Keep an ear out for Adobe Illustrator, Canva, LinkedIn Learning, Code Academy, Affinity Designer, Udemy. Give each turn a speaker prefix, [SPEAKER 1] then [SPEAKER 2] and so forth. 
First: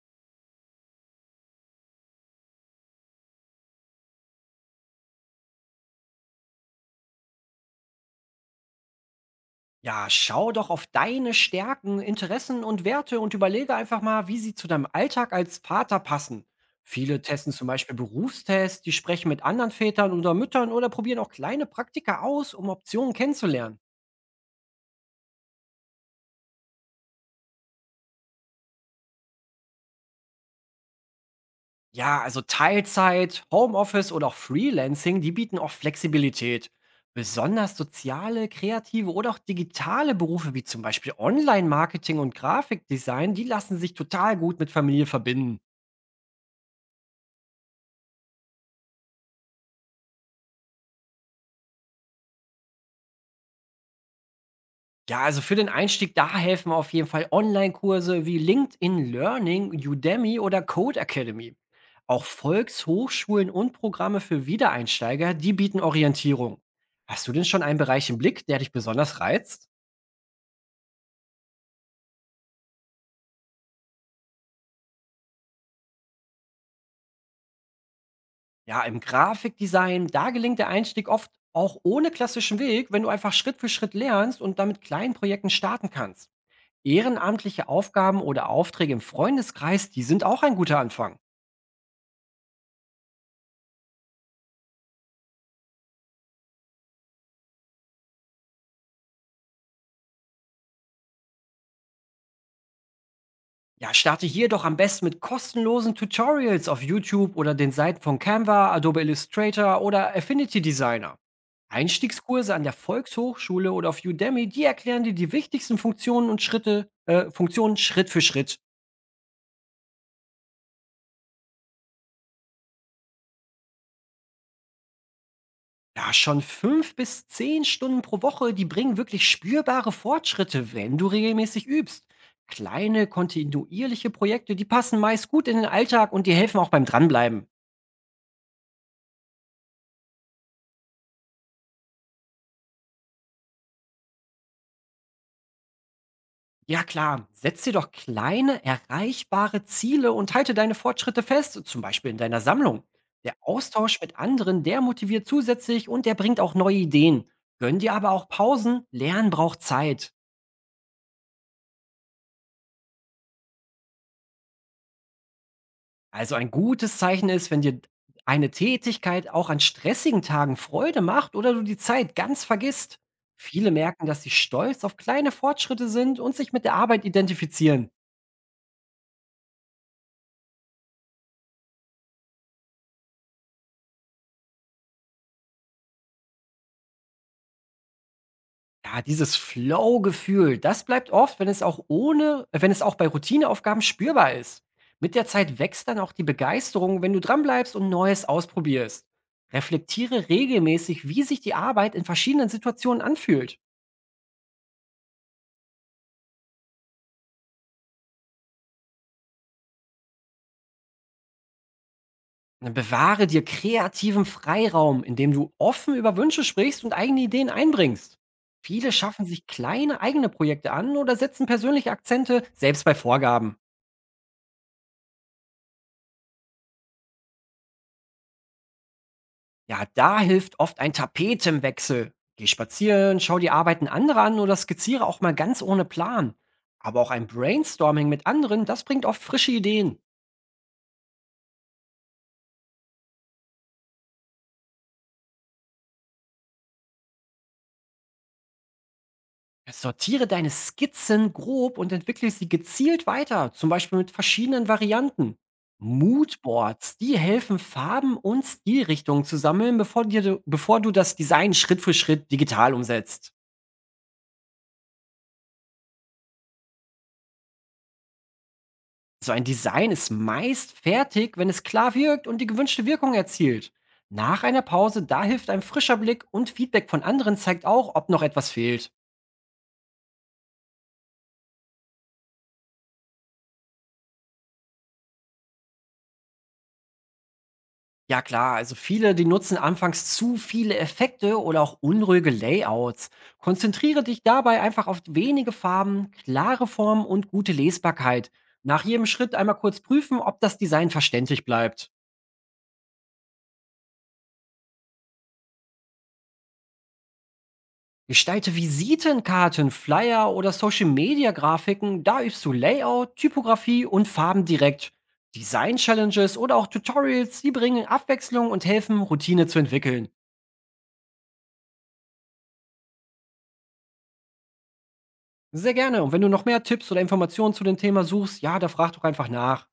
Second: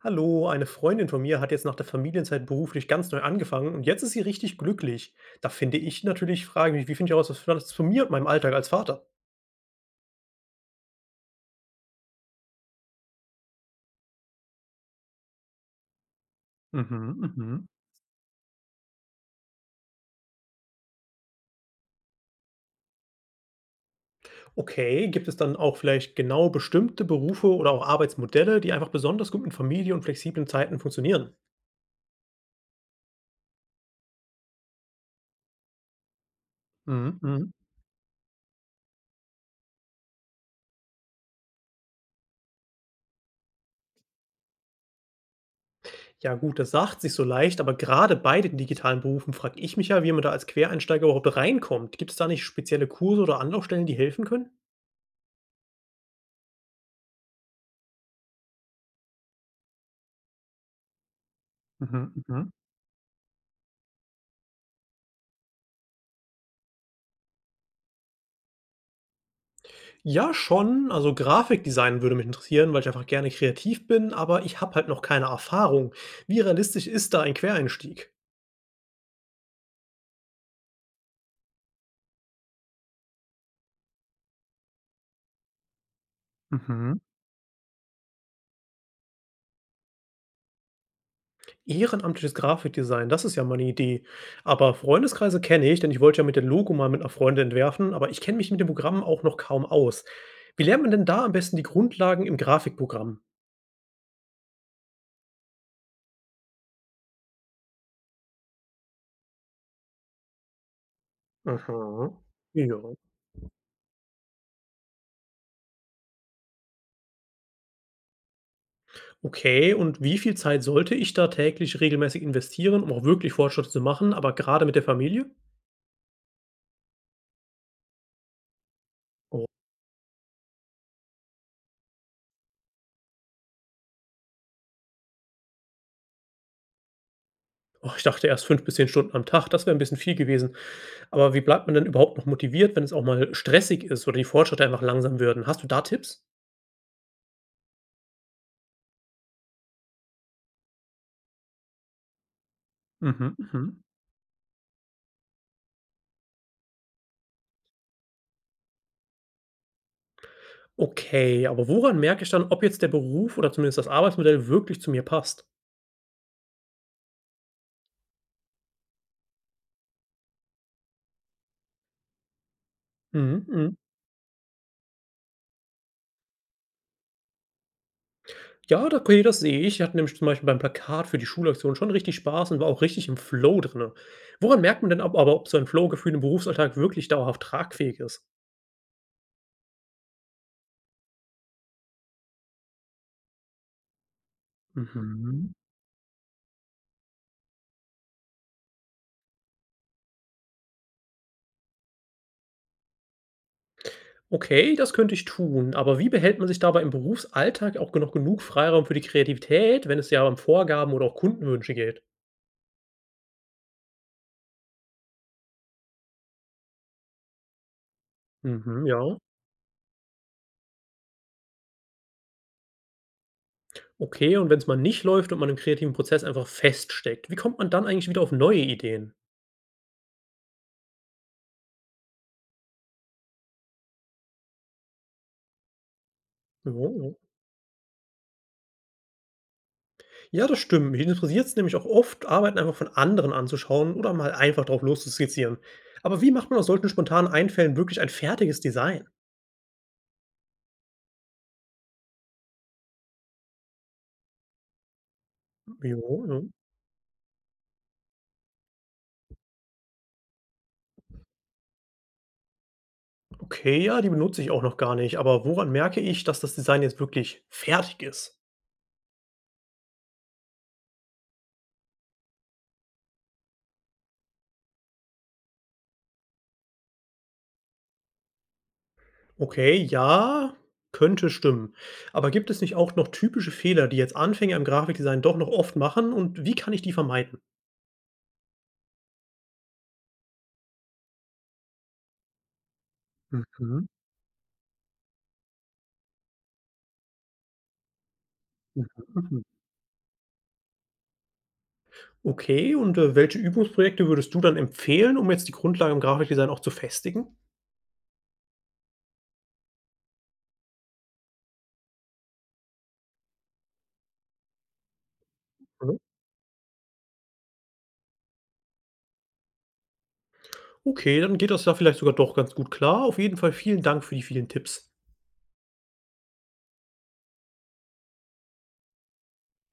[SPEAKER 1] Hallo, eine Freundin von mir hat jetzt nach der Familienzeit beruflich ganz neu angefangen und jetzt ist sie richtig glücklich. Da finde ich natürlich, frage mich, wie finde ich heraus, was das von mir und meinem Alltag als Vater?
[SPEAKER 2] Ja, schau doch auf deine Stärken, Interessen und Werte und überlege einfach mal, wie sie zu deinem Alltag als Vater passen.
[SPEAKER 1] Mhm,
[SPEAKER 2] Viele testen zum
[SPEAKER 1] mhm.
[SPEAKER 2] Beispiel Berufstests, die sprechen mit anderen Vätern oder Müttern oder probieren auch kleine Praktika aus, um Optionen kennenzulernen.
[SPEAKER 1] Okay, gibt es dann auch vielleicht genau bestimmte Berufe oder auch Arbeitsmodelle, die einfach besonders gut mit Familie und flexiblen Zeiten funktionieren?
[SPEAKER 2] Ja, also Teilzeit, Homeoffice oder auch Freelancing, die bieten auch Flexibilität.
[SPEAKER 1] Mhm, mhm.
[SPEAKER 2] Besonders soziale, kreative oder auch digitale Berufe wie zum Beispiel Online-Marketing und Grafikdesign, die lassen sich total gut mit Familie verbinden.
[SPEAKER 1] Ja gut, das sagt sich so leicht, aber gerade bei den digitalen Berufen frage ich mich ja, wie man da als Quereinsteiger überhaupt reinkommt. Gibt es da nicht spezielle Kurse oder Anlaufstellen, die helfen können?
[SPEAKER 2] Ja, also für den Einstieg, da helfen auf jeden Fall Online-Kurse wie LinkedIn Learning, Udemy oder Code Academy.
[SPEAKER 1] Mhm,
[SPEAKER 2] Auch
[SPEAKER 1] mhm.
[SPEAKER 2] Volkshochschulen und Programme für Wiedereinsteiger, die bieten Orientierung. Hast du denn schon einen Bereich im Blick, der dich besonders reizt?
[SPEAKER 1] Ja, schon. Also Grafikdesign würde mich interessieren, weil ich einfach gerne kreativ bin, aber ich habe halt noch keine Erfahrung. Wie realistisch ist da ein Quereinstieg?
[SPEAKER 2] Ja, im Grafikdesign, da gelingt der Einstieg oft auch ohne klassischen Weg, wenn du einfach Schritt für Schritt lernst und damit kleinen Projekten starten kannst.
[SPEAKER 1] Mhm.
[SPEAKER 2] Ehrenamtliche Aufgaben oder Aufträge im Freundeskreis, die sind auch ein guter Anfang.
[SPEAKER 1] Ehrenamtliches Grafikdesign, das ist ja mal 'ne Idee. Aber Freundeskreise kenne ich, denn ich wollte ja mit dem Logo mal mit einer Freundin entwerfen, aber ich kenne mich mit dem Programm auch noch kaum aus. Wie lernt man denn da am besten die Grundlagen im Grafikprogramm?
[SPEAKER 2] Ja, starte hier doch am besten mit kostenlosen Tutorials auf YouTube oder den Seiten von Canva, Adobe Illustrator oder Affinity Designer.
[SPEAKER 1] Mhm.
[SPEAKER 2] Einstiegskurse an der
[SPEAKER 1] Ja.
[SPEAKER 2] Volkshochschule oder auf Udemy, die erklären dir die wichtigsten Funktionen und Funktionen Schritt für Schritt.
[SPEAKER 1] Okay, und wie viel Zeit sollte ich da täglich regelmäßig investieren, um auch wirklich Fortschritte zu machen, aber gerade mit der Familie?
[SPEAKER 2] Ja, schon 5 bis 10 Stunden pro Woche, die bringen wirklich spürbare Fortschritte, wenn du regelmäßig übst. Kleine, kontinuierliche Projekte, die passen meist gut in den Alltag und die helfen auch beim Dranbleiben.
[SPEAKER 1] Oh, ich dachte erst 5 bis 10 Stunden am Tag, das wäre 'n bisschen viel gewesen. Aber wie bleibt man denn überhaupt noch motiviert, wenn es auch mal stressig ist oder die Fortschritte einfach langsam würden? Hast du da Tipps?
[SPEAKER 2] Ja klar, setz dir doch kleine, erreichbare Ziele und halte deine Fortschritte fest, zum Beispiel in deiner Sammlung. Der
[SPEAKER 1] Mhm, mhm.
[SPEAKER 2] Austausch mit anderen, der motiviert zusätzlich und der bringt auch neue Ideen. Gönn dir aber auch Pausen, Lernen braucht Zeit.
[SPEAKER 1] Okay, aber woran merke ich dann, ob jetzt der Beruf oder zumindest das Arbeitsmodell wirklich zu mir passt?
[SPEAKER 2] Also ein gutes Zeichen ist, wenn dir eine Tätigkeit auch an stressigen Tagen Freude macht oder du die Zeit ganz vergisst.
[SPEAKER 1] Mhm,
[SPEAKER 2] Viele
[SPEAKER 1] mhm.
[SPEAKER 2] merken, dass sie stolz auf kleine Fortschritte sind und sich mit der Arbeit identifizieren.
[SPEAKER 1] Ja, da okay, das sehe ich. Ich hatte nämlich zum Beispiel beim Plakat für die Schulaktion schon richtig Spaß und war auch richtig im Flow drinne. Woran merkt man denn ab aber, ob so ein Flow-Gefühl im Berufsalltag wirklich dauerhaft tragfähig ist?
[SPEAKER 2] Ja, dieses Flow-Gefühl, das bleibt oft, wenn es auch bei Routineaufgaben spürbar ist. Mit der
[SPEAKER 1] Mhm.
[SPEAKER 2] Zeit wächst dann auch die Begeisterung, wenn du dranbleibst und Neues ausprobierst. Reflektiere regelmäßig, wie sich die Arbeit in verschiedenen Situationen anfühlt.
[SPEAKER 1] Okay, das könnte ich tun, aber wie behält man sich dabei im Berufsalltag auch noch genug Freiraum für die Kreativität, wenn es ja um Vorgaben oder auch Kundenwünsche geht?
[SPEAKER 2] Und dann bewahre dir kreativen Freiraum, indem du offen über Wünsche sprichst und eigene Ideen einbringst.
[SPEAKER 1] Mhm,
[SPEAKER 2] Viele
[SPEAKER 1] ja.
[SPEAKER 2] schaffen sich kleine eigene Projekte an oder setzen persönliche Akzente, selbst bei Vorgaben.
[SPEAKER 1] Okay, und wenn es mal nicht läuft und man im kreativen Prozess einfach feststeckt, wie kommt man dann eigentlich wieder auf neue Ideen?
[SPEAKER 2] Ja, da hilft oft ein Tapetenwechsel. Geh spazieren, schau die Arbeiten anderer an oder skizziere auch mal ganz ohne Plan.
[SPEAKER 1] Ja,
[SPEAKER 2] Aber auch
[SPEAKER 1] ja.
[SPEAKER 2] ein Brainstorming mit anderen, das bringt oft frische Ideen.
[SPEAKER 1] Ja, das stimmt. Mich interessiert es nämlich auch oft, Arbeiten einfach von anderen anzuschauen oder mal einfach drauf loszuskizzieren. Aber wie macht man aus solchen spontanen Einfällen wirklich ein fertiges Design?
[SPEAKER 2] Ja, sortiere deine Skizzen grob und entwickle sie gezielt weiter, zum Beispiel mit verschiedenen Varianten.
[SPEAKER 1] Ja, ja.
[SPEAKER 2] Moodboards, die helfen, Farben und Stilrichtungen zu sammeln, bevor du das Design Schritt für Schritt digital umsetzt.
[SPEAKER 1] Okay, ja, die benutze ich auch noch gar nicht. Aber woran merke ich, dass das Design jetzt wirklich fertig ist?
[SPEAKER 2] So ein Design ist meist fertig, wenn es klar wirkt und die gewünschte Wirkung erzielt. Nach einer Pause, da hilft ein frischer Blick und Feedback von anderen zeigt auch, ob noch etwas fehlt.
[SPEAKER 1] Okay, ja, könnte stimmen. Aber gibt es nicht auch noch typische Fehler, die jetzt Anfänger im Grafikdesign doch noch oft machen? Und wie kann ich die vermeiden?
[SPEAKER 2] Ja klar, also viele, die nutzen anfangs zu viele Effekte oder auch unruhige Layouts.
[SPEAKER 1] Mhm,
[SPEAKER 2] Konzentriere dich dabei einfach auf wenige Farben, klare Formen und gute Lesbarkeit. Nach
[SPEAKER 1] mhm,
[SPEAKER 2] jedem Schritt
[SPEAKER 1] mhm.
[SPEAKER 2] einmal kurz prüfen, ob das Design verständlich bleibt.
[SPEAKER 1] Okay, und welche Übungsprojekte würdest du dann empfehlen, um jetzt die Grundlage im Grafikdesign auch zu festigen?
[SPEAKER 2] Gestalte Visitenkarten, Flyer oder Social-Media-Grafiken, da übst du Layout, Typografie und Farben direkt.
[SPEAKER 1] Mhm.
[SPEAKER 2] Design-Challenges oder auch Tutorials, die bringen Abwechslung und helfen, Routine zu entwickeln.
[SPEAKER 1] Okay, dann geht das ja vielleicht sogar doch ganz gut klar. Auf jeden Fall vielen Dank für die vielen Tipps.
[SPEAKER 2] Sehr gerne. Und wenn du noch mehr Tipps oder Informationen zu dem Thema suchst, ja, da frag doch einfach nach.